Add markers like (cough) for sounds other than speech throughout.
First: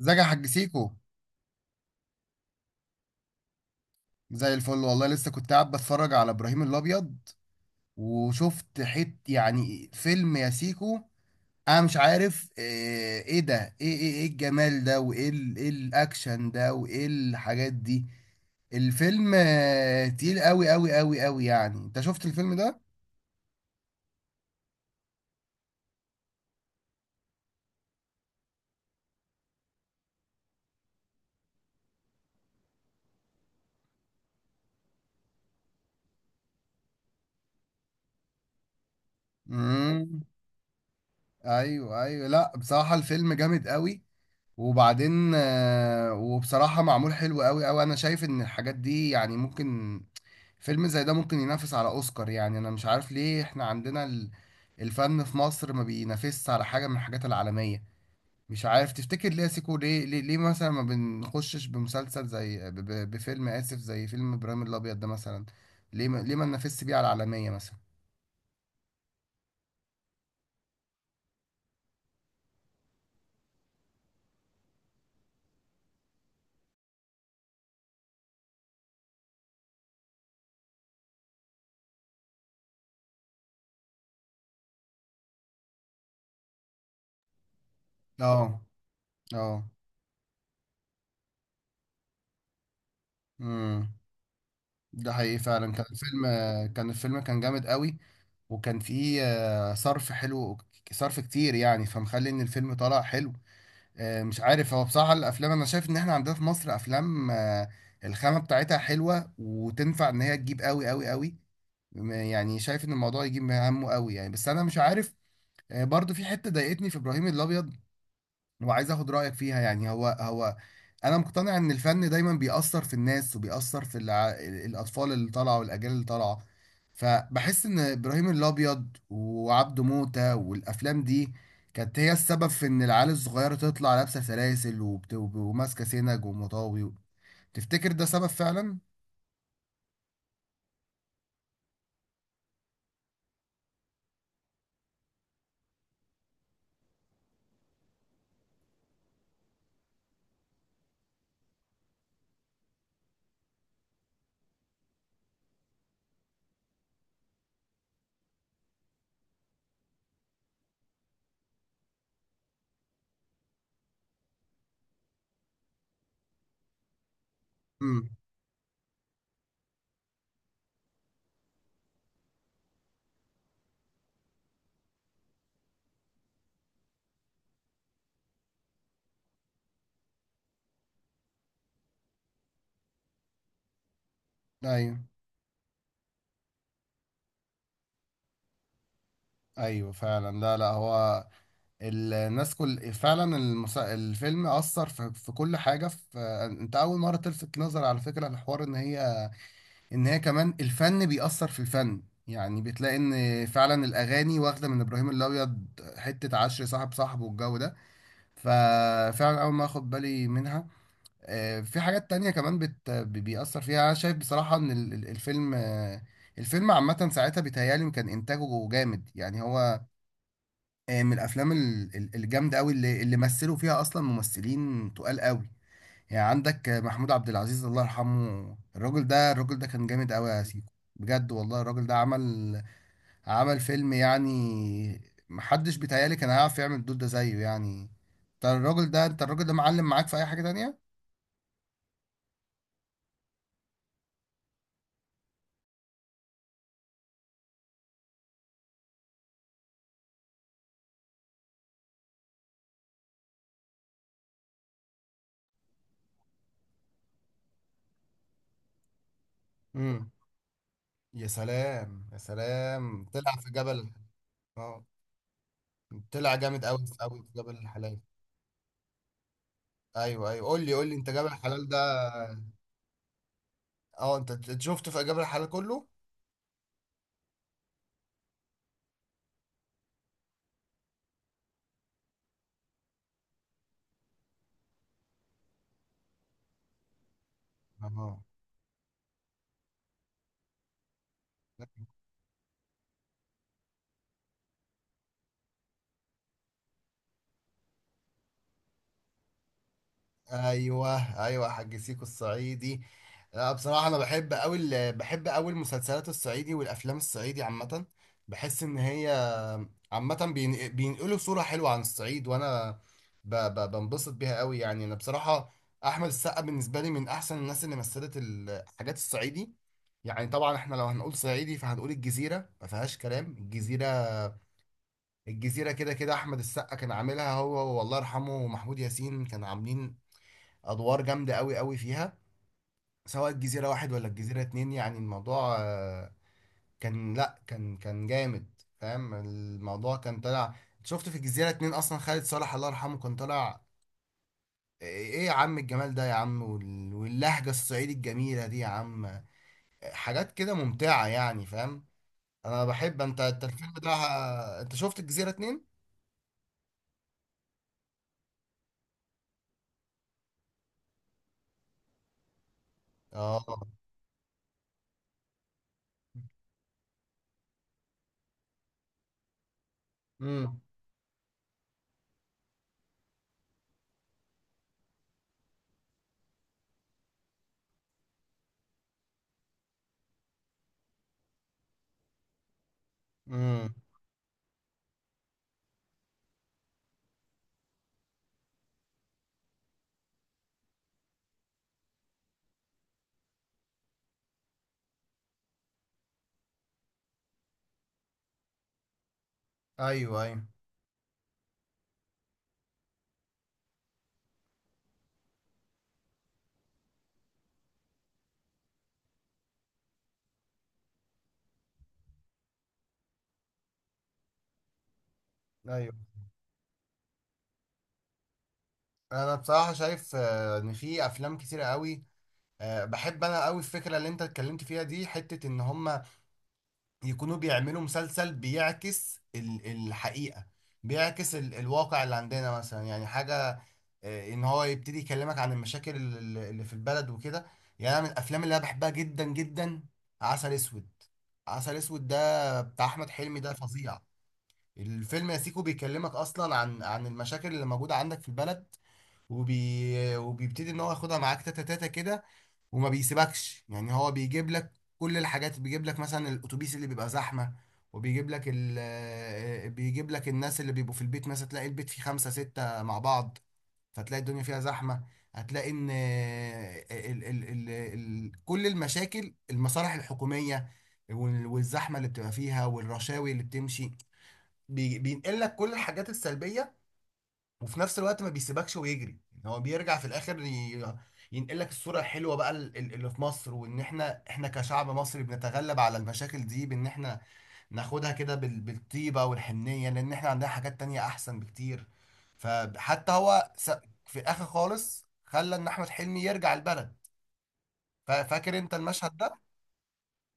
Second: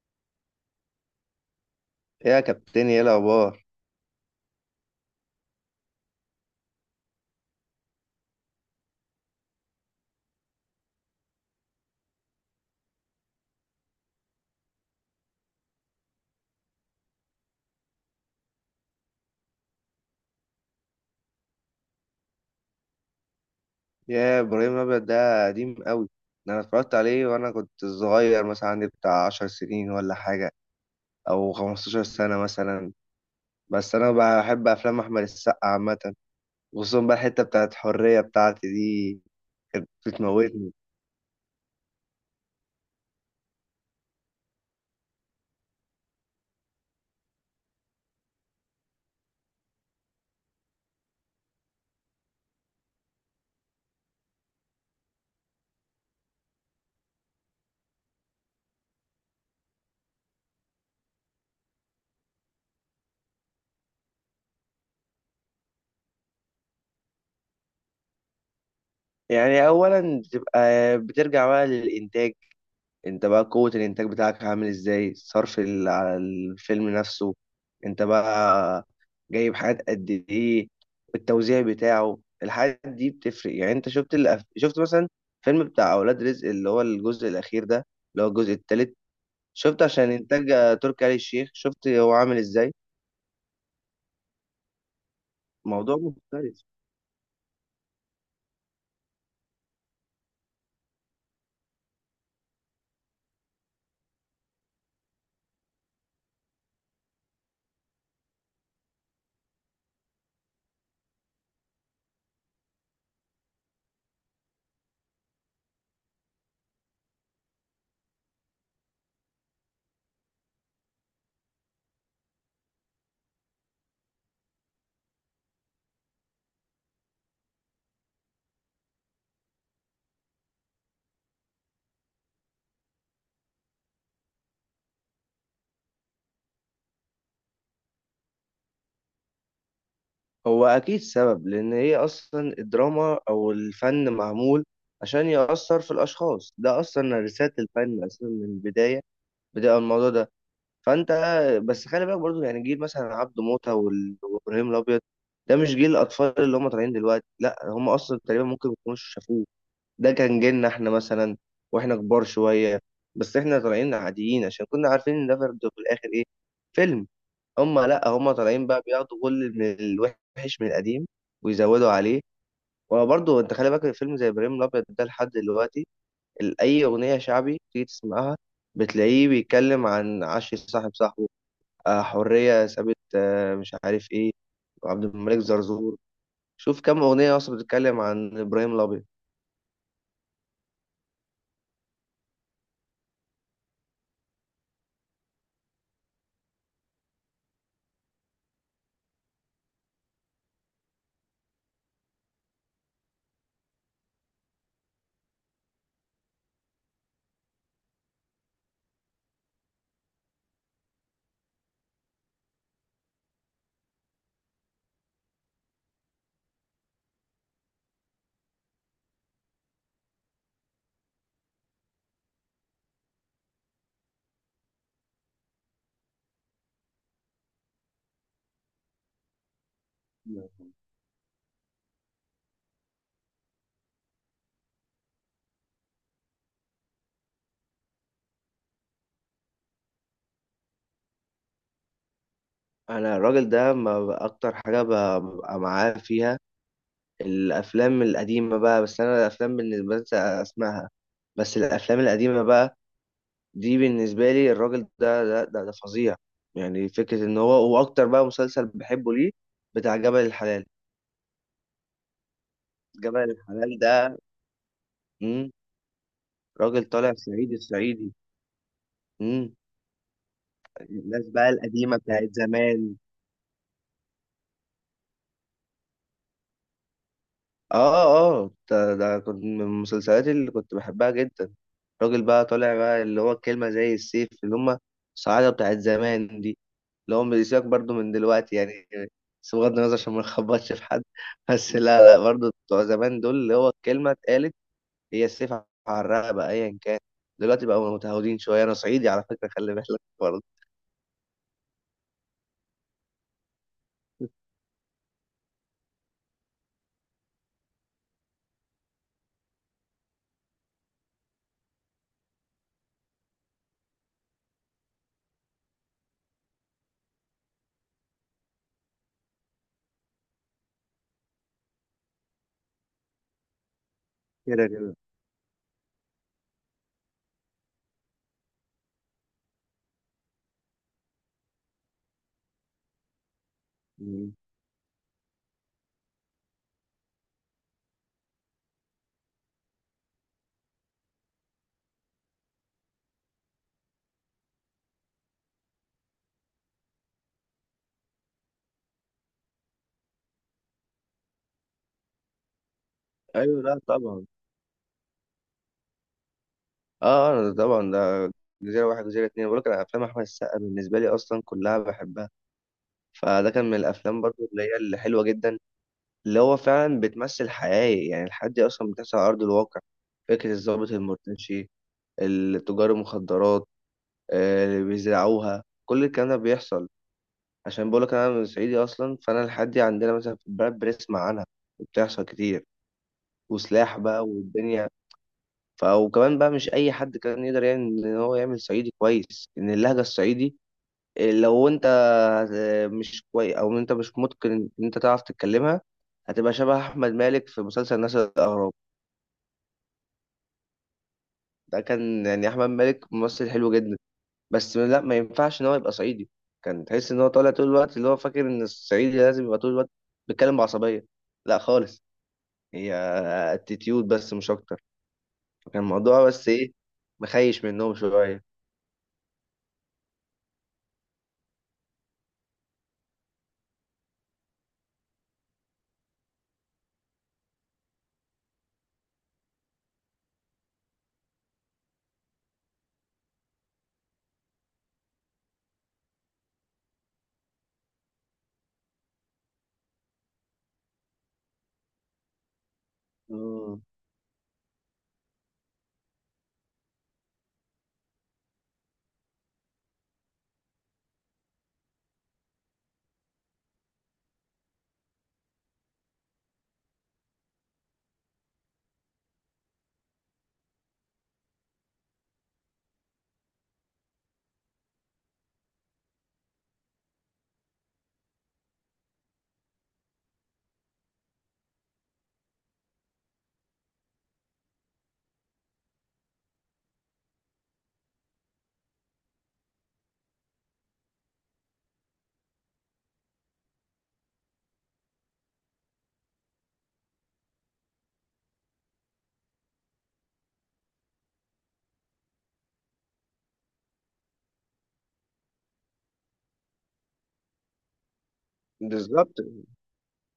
ازيك يا حاج سيكو؟ يا كابتن يا الاخبار. زي الفل والله، لسه كنت قاعد بتفرج على ابراهيم الابيض، وشفت يعني فيلم يا سيكو. انا مش عارف ايه الجمال ده، وايه ال- ايه الاكشن ده، وايه الحاجات دي. الفيلم، تقيل قوي قوي قوي قوي. يعني انت شفت الفيلم ده؟ يا ابراهيم الابيض ده قديم قوي، ده انا اتفرجت عليه وانا كنت صغير مثلا عندي بتاع 10 سنين ولا حاجه، او 15 سنه مثلا. بس انا بحب افلام احمد السقا عامه، خصوصا بقى الحته بتاعت حريه بتاعتي دي، كانت امم. بتموتني. ايوه ايوه، لا بصراحة الفيلم جامد قوي. وبعدين وبصراحة معمول حلو قوي قوي. انا شايف ان الحاجات دي يعني ممكن، فيلم زي ده ممكن ينافس على اوسكار. يعني انا مش عارف ليه احنا عندنا الفن في مصر ما بينافسش على حاجة من الحاجات العالمية. مش عارف، تفتكر ليه يا سيكو؟ ليه مثلا ما بنخشش بمسلسل زي، بفيلم، اسف، زي فيلم ابراهيم الابيض ده مثلا؟ ليه ما ننافسش بيه على العالمية مثلا؟ يعني اولا بتبقى، بترجع بقى للانتاج، انت بقى قوة الانتاج بتاعك عامل ازاي، الصرف على الفيلم نفسه، انت بقى جايب حاجات قد ايه، التوزيع بتاعه، الحاجات دي بتفرق. يعني انت شفت شفت مثلا فيلم بتاع اولاد رزق اللي هو الجزء الاخير ده، اللي هو الجزء اه الثالث، اه. شفت عشان انتاج تركي آل الشيخ، شفت هو عامل ازاي، امم. ده حقيقي فعلا، كان موضوع الفيلم، مختلف. كان جامد قوي. وكان فيه صرف حلو، صرف كتير يعني، فمخلي ان الفيلم طلع حلو. مش عارف، هو بصراحة الافلام، انا شايف ان احنا عندنا في مصر افلام، الخامة بتاعتها حلوة، وتنفع ان هي تجيب قوي قوي قوي. يعني شايف ان الموضوع يجيب همه قوي يعني، بس انا مش عارف. برضو في حتة ضايقتني في ابراهيم الابيض، وعايز اخد رايك فيها. يعني هو انا مقتنع ان الفن دايما بيأثر في الناس، وبيأثر في الاطفال اللي طالعه والاجيال اللي طالعه. فبحس ان ابراهيم الابيض وعبده موتة والافلام دي كانت هي السبب في ان العيال الصغيره تطلع لابسه سلاسل، وماسكه سنج ومطاوي. تفتكر ده سبب فعلا؟ هو اكيد سبب، لان هي اصلا الدراما او الفن معمول عشان يأثر في الاشخاص، ده اصلا رسالة الفن اصلا من البداية بتبقى الموضوع ده. فانت بس خلي بالك برضو، يعني جيل مثلا عبده موته وابراهيم الابيض ده مش جيل الاطفال اللي هم طالعين دلوقتي، لا هم اصلا تقريبا ممكن ما يكونوش شافوه، ده كان جيلنا احنا مثلا واحنا كبار شويه. بس احنا طالعين عاديين عشان كنا عارفين ان ده برضو في الاخر ايه، فيلم. هم لا، امم. هم طالعين بقى بياخدوا كل من الوحش من القديم ويزودوا عليه. وبرضه انت خلي بالك، الفيلم زي ابراهيم الابيض ده لحد دلوقتي، أي أغنية شعبي تيجي تسمعها بتلاقيه بيتكلم عن عش صاحب صاحبه، حرية سابت، مش عارف إيه، ايوه وعبد الملك زرزور. شوف كم أغنية أصلا بتتكلم عن إبراهيم الأبيض. ايوه فعلا. لا لا، هو الناس كل فعلا، الفيلم أثر في، في كل حاجة في. انت أول مرة تلفت نظر على فكرة الحوار، ان هي، كمان الفن بيأثر في الفن، يعني بتلاقي ان فعلا الأغاني واخدة من إبراهيم الأبيض، حتة عشر صاحب صاحبه والجو ده. ففعلا أول ما أخد بالي منها. في حاجات تانية كمان، بيأثر فيها. أنا شايف بصراحة ان الفيلم، الفيلم عامة ساعتها بيتهيألي كان إنتاجه جامد. يعني هو من الافلام الجامده قوي، اللي مثلوا فيها اصلا ممثلين تقال قوي. يعني عندك محمود عبد العزيز، الله يرحمه، الراجل ده كان جامد قوي يا سيكو، بجد والله. الراجل ده عمل، فيلم يعني. محدش بيتهيألي كان هيعرف يعمل الدور ده زيه يعني. انت الراجل ده معلم معاك في اي حاجه تانية. انا الراجل ده ما ب- اكتر حاجه ببقى معاه فيها الافلام القديمه بقى. بس انا الافلام بالنسبه لي اسمعها، بس الافلام القديمه بقى دي بالنسبه لي، الراجل ده ده فظيع. يعني فكره ان هو، واكتر بقى مسلسل بحبه ليه، بتاع امم. جبل الحلال. يا سلام يا سلام، جبل طلع في الحلال جبل. ده. اه، مم. طلع جامد راجل قوي طالع قوي في صعيدي جبل الحلال. الصعيدي، مم. ايوه ايوه، قول لي قول لي انت، جبل الناس بقى الحلال ده. القديمة بتاعت زمان. اه، انت شفته في اجابه الحلال كله. اه. اه، ده كنت من المسلسلات اللي كنت بحبها جدا. راجل بقى طالع بقى اللي هو الكلمة زي السيف، اللي هم الصعايدة بتاعت زمان دي، اللي هم بيسيبك برضو من اه. دلوقتي يعني. بس بغض النظر عشان ما نخبطش في حد (laughs) بس لا لا، برضو بتوع زمان دول اللي هو الكلمة اتقالت هي السيف على الرقبة ايا كان. دلوقتي بقوا متهودين شوية. انا صعيدي على فكرة خلي بالك، ايوه ايوه، حاج سيكو الصعيدي. لا بصراحه، انا بحب قوي بحب قوي المسلسلات الصعيدي والافلام الصعيدي عامه. بحس ان هي عامه بينقلوا صوره حلوه عن الصعيد، وانا بنبسط بيها قوي يعني. انا بصراحه، احمد السقا بالنسبه لي من احسن الناس اللي مثلت الحاجات الصعيدي. يعني طبعا احنا لو هنقول صعيدي فهنقول الجزيره، ما فيهاش كلام. الجزيره برضه. الجزيرة كده كده، أحمد السقا كان عاملها هو، والله يرحمه، ومحمود ياسين كان عاملين أدوار جامدة أوي أوي فيها، سواء الجزيرة واحد ولا مم. الجزيرة اتنين. يعني الموضوع كان، لأ كان جامد. فاهم الموضوع، كان طالع. شفت في الجزيرة اتنين أصلا خالد صالح، الله يرحمه، كان طالع، إيه يا عم الجمال ده يا عم، واللهجة الصعيدي الجميلة دي يا عم. حاجات كده ممتعة يعني، فاهم؟ أنا بحب، أنت ايوه، الفيلم لا ده، طبعا. أنت شفت الجزيرة اتنين؟ اه، طبعا ده، جزيره واحد جزيره اتنين، بقول لك انا افلام احمد السقا بالنسبه لي اصلا كلها بحبها. آه. فده كان من الافلام برضو اللي هي اللي حلوه جدا، اللي هو فعلا بتمثل حياه، يعني الحياه دي اصلا بتحصل على ارض الواقع. فكره الضابط المرتشي، التجار المخدرات، اللي بيزرعوها، كل الكلام ده بيحصل. عشان بقول لك انا من صعيدي اصلا، فانا الحياه دي عندنا مثلا في البلد بنسمع عنها، وبتحصل كتير، امم. وسلاح بقى والدنيا. وكمان بقى مش اي حد كان يقدر يعني ان هو يعمل صعيدي كويس، ان اللهجه الصعيدي لو انت مش كويس، او انت مش متقن ان انت تعرف تتكلمها، هتبقى شبه احمد مالك في مسلسل نسل الاغراب. ايوه ايوه ده كان يعني احمد مالك ممثل حلو جدا، بس لا، ما ينفعش ان هو يبقى صعيدي. كان تحس ان هو طالع طول الوقت اللي هو فاكر ان الصعيدي لازم يبقى طول الوقت بيتكلم بعصبيه، لا خالص. هي اتيتيود بس مش اكتر، فكان ايوه. الموضوع بس ايه، مخيش منهم شويه. انا بصراحه شايف، ان في افلام كتير قوي. بحب انا قوي الفكره اللي انت اتكلمت فيها دي، حته ان هم يكونوا بيعملوا مسلسل بيعكس الحقيقه، بيعكس الواقع اللي عندنا مثلا. يعني حاجه ان هو يبتدي يكلمك عن المشاكل اللي في البلد وكده. يعني انا من الافلام اللي انا بحبها جدا جدا، عسل اسود. عسل اسود ده بتاع احمد حلمي ده مم. فظيع. الفيلم يا سيكو بيكلمك اصلا عن، المشاكل اللي موجوده عندك في البلد، وبيبتدي ان هو ياخدها معاك تاتا تاتا كده، وما بيسيبكش. يعني هو بيجيب لك كل الحاجات، بيجيب لك مثلا الاتوبيس اللي بيبقى زحمه، وبيجيب لك ال... آه، بيجيب لك الناس اللي بيبقوا في البيت، مثلا تلاقي البيت فيه خمسة ستة مع بعض، فتلاقي الدنيا فيها زحمه. هتلاقي ان كل المشاكل، المصالح الحكوميه والزحمه اللي بتبقى فيها، والرشاوي اللي بتمشي، بينقل لك كل الحاجات السلبيه. وفي نفس الوقت ما بيسيبكش ويجري، يعني هو بيرجع في الاخر ينقل لك الصوره الحلوه بقى اللي في مصر، وان احنا كشعب مصري بنتغلب على المشاكل دي بان احنا ناخدها كده بالطيبه والحنيه، لان احنا عندنا حاجات تانية احسن بكتير. فحتى هو في اخر خالص خلى ان احمد حلمي يرجع البلد. فاكر انت المشهد بالظبط. ده؟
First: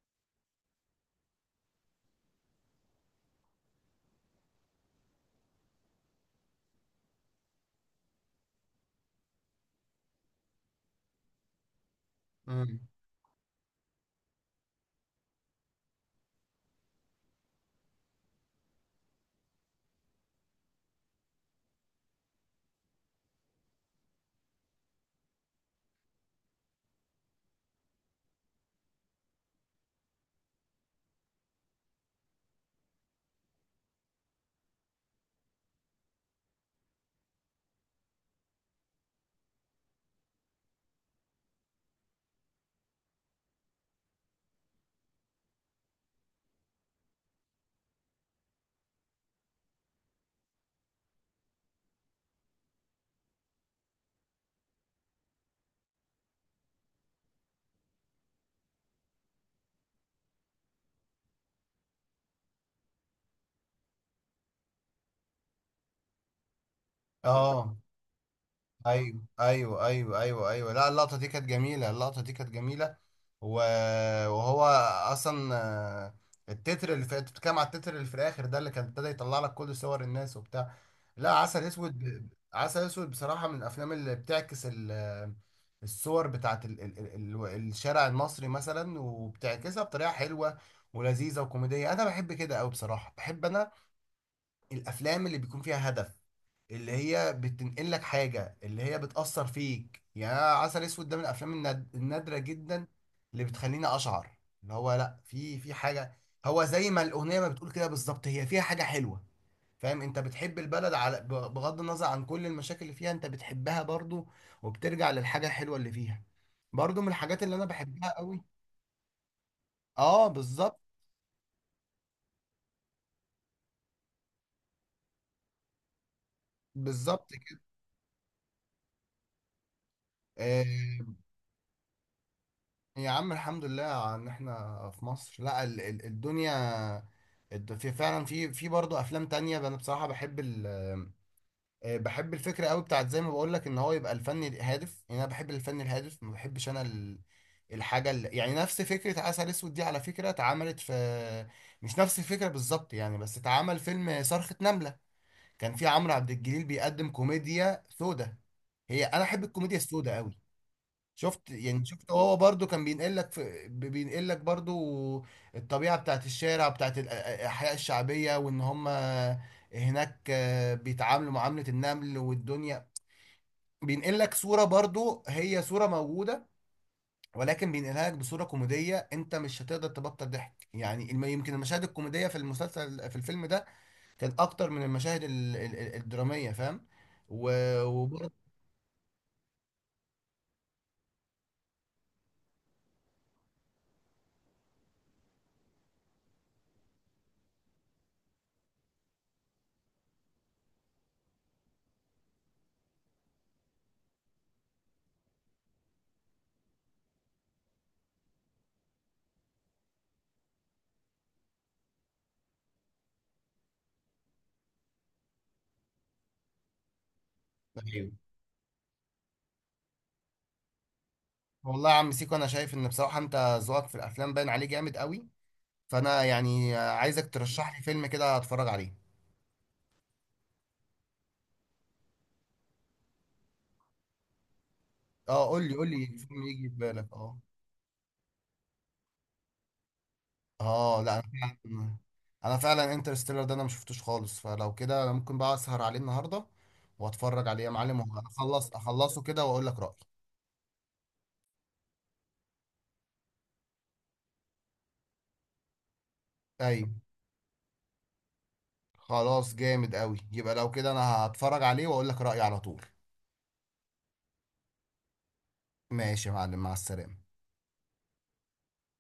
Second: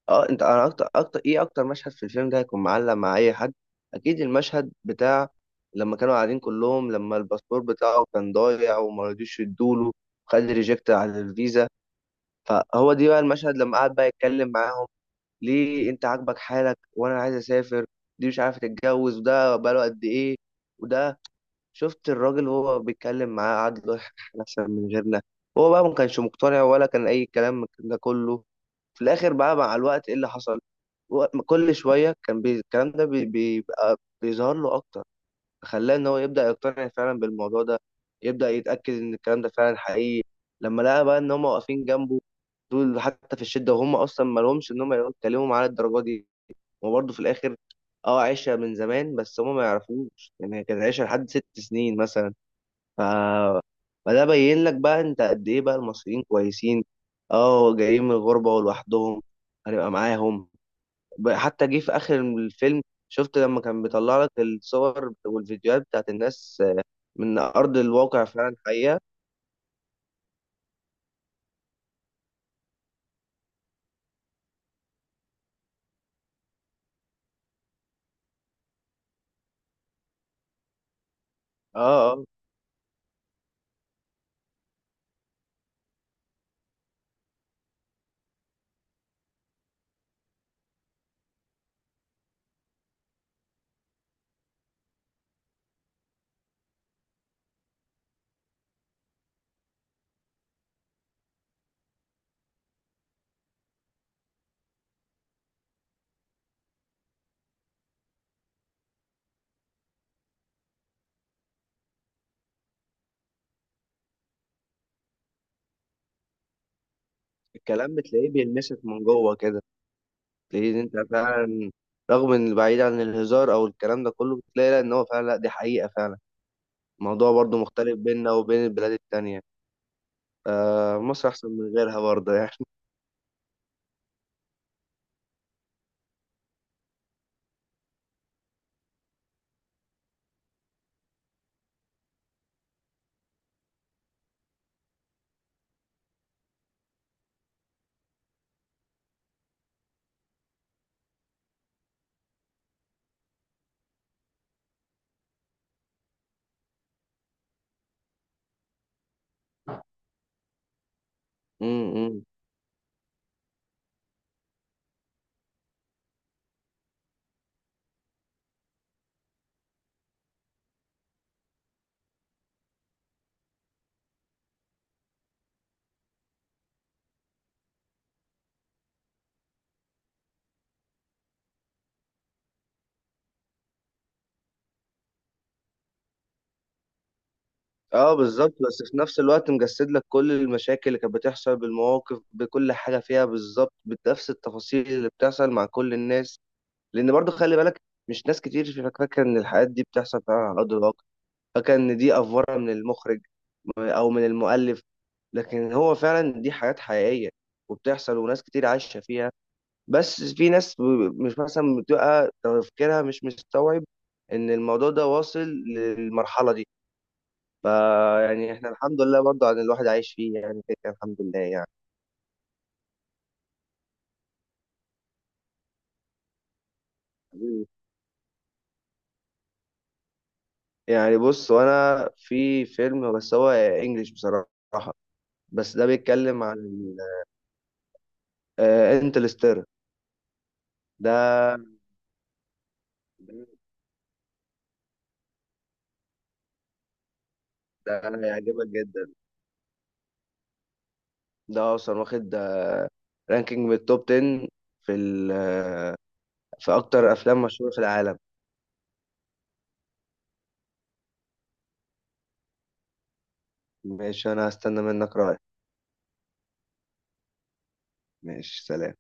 اه انت، انا اكتر مشهد في الفيلم ده هيكون معلق مع اي حد، اكيد المشهد بتاع لما كانوا قاعدين كلهم، لما الباسبور بتاعه كان ضايع وما رضيوش يدوله، خد ريجكت على الفيزا. مم. فهو دي بقى المشهد لما قعد بقى يتكلم معاهم، ليه انت عاجبك حالك وانا عايز اسافر، دي مش عارفه تتجوز وده بقاله قد ايه، وده. شفت الراجل وهو بيتكلم معاه قعد يقول احنا احسن من غيرنا، هو بقى ما كانش مقتنع ولا كان اي كلام من ده كله. في الاخر بقى مع الوقت ايه اللي حصل، كل شويه كان الكلام ده بيبقى بيظهر له اكتر، خلاه ان هو يبدا يقتنع فعلا بالموضوع ده، يبدا يتاكد ان الكلام ده فعلا حقيقي. لما لقى بقى ان هم واقفين جنبه، دول حتى في الشده، وهم اصلا ما لهمش ان هم يتكلموا معاه الدرجه دي. وبرضه في الاخر اه، عشره من زمان، بس هم ما يعرفوش، يعني هي كانت عشره لحد ست سنين مثلا. ف، فده بين لك بقى انت قد ايه بقى المصريين كويسين. اه جايين من الغربة ولوحدهم، هنبقى معاهم. حتى جه في اخر الفيلم، شفت لما كان بيطلع لك الصور والفيديوهات بتاعت الناس من اه، ارض الواقع فعلا حقيقة. ايوه ايوه ايوه ايوه ايوه، لا، اللقطه دي كانت جميله، اللقطه دي كانت جميله. و- وهو اصلا، التتر اللي في، انت بتتكلم على التتر اللي في الاخر ده، اللي كان ابتدى يطلع لك كل صور الناس وبتاع. لا، عسل اسود، اه، اه، عسل اسود بصراحه من الافلام اللي بتعكس الصور بتاعت ال ال ال ال الشارع المصري مثلا، وبتعكسها بطريقه حلوه ولذيذه وكوميديه. انا بحب كده قوي بصراحه، بحب انا الافلام اللي بيكون فيها هدف، اللي هي بتنقل لك حاجة، اللي هي بتأثر فيك يعني. أنا عسل اسود ده من الافلام النادرة جدا، اللي بتخليني اشعر اللي هو، لا، في، حاجة. هو زي ما الأغنية ما بتقول كده بالظبط، هي فيها حاجة حلوة، فاهم؟ انت بتحب البلد على بغض النظر عن كل المشاكل اللي فيها، انت بتحبها برضو، وبترجع للحاجة الحلوة اللي فيها. برضو من الحاجات اللي انا الكلام بحبها بتلاقيه قوي. بيلمسك من جوه كده، اه، تلاقيه إن بالظبط. انت فعلا رغم ان بعيد عن الهزار او الكلام ده كله، بتلاقي لا ان هو فعلا، لا دي حقيقة فعلا. بالظبط الموضوع برضو كده. مختلف بيننا وبين البلاد التانية، آه، آه مصر احسن من غيرها برضه يعني. يا عم، الحمد لله ان احنا في مصر. لا ال ال الدنيا، في فعلا، في برضه افلام تانية. انا بصراحة بحب بحب الفكرة قوي بتاعت، زي ما بقول لك ان هو يبقى الفن هادف، يعني انا بحب الفن الهادف. ما بحبش انا الحاجة اللي، يعني نفس فكرة عسل اسود دي على فكرة اتعملت في، مش نفس الفكرة بالظبط يعني، بس اتعمل فيلم صرخة نملة. كان في عمرو عبد الجليل بيقدم كوميديا سودة، هي انا احب الكوميديا السوداء قوي. شفت يعني، امم هو برضو كان بينقل لك، بينقل لك برضو الطبيعة بتاعت الشارع، بتاعت الأحياء الشعبية، وإن هم هناك بيتعاملوا معاملة النمل والدنيا. بينقل لك صورة، برضو هي صورة موجودة، ولكن بينقلها لك بصورة كوميدية. أنت مش هتقدر تبطل ضحك. يعني يمكن المشاهد الكوميدية في المسلسل في الفيلم ده كانت أكتر من المشاهد الدرامية، فاهم؟ اه وبرضو. بالظبط، بس في نفس الوقت مجسد لك كل المشاكل اللي كانت بتحصل بالمواقف، بكل حاجه فيها بالظبط، بنفس التفاصيل اللي بتحصل مع كل الناس. لان برضو خلي بالك، مش ناس كتير فاكره ان الحاجات دي بتحصل فعلا على ارض الواقع، فاكره ان دي افوره من المخرج او من المؤلف، لكن هو فعلا دي حاجات حقيقيه وبتحصل، وناس كتير عايشه فيها. بس في ناس مش مثلا بتبقى تفكيرها مش مستوعب ان الموضوع ده واصل للمرحله دي. أيوة. فيعني احنا الحمد لله برضو، عن الواحد عايش فيه يعني كده كده الحمد لله يعني. والله يا عم سيكو، انا شايف ان بصراحه انت ذوقك في الافلام باين عليه جامد قوي. فانا يعني عايزك حبيبي. ترشح لي فيلم كده اتفرج عليه. يعني بص، وانا في فيلم بس هو انجليش بصراحة، اه، قول لي بس ده قول لي فيلم بيتكلم عن يجي في بالك. اه. انتلستير. اه لا، ده انا فعلا، انترستيلر ده انا ما شفتوش خالص. فلو كده انا ممكن بقى اسهر عليه النهارده واتفرج عليه يا ده معلم، هيعجبك واخلص، جدا، اخلصه كده، واقول لك رايي. ده اصلا واخد رانكينج من التوب 10 في في ايوه. اكتر افلام مشهورة في العالم. خلاص جامد قوي، يبقى لو كده انا هتفرج عليه واقول لك رايي على طول. ماشي، انا هستنى منك رأيك. ماشي يا معلم، مع السلامه. ماشي سلام.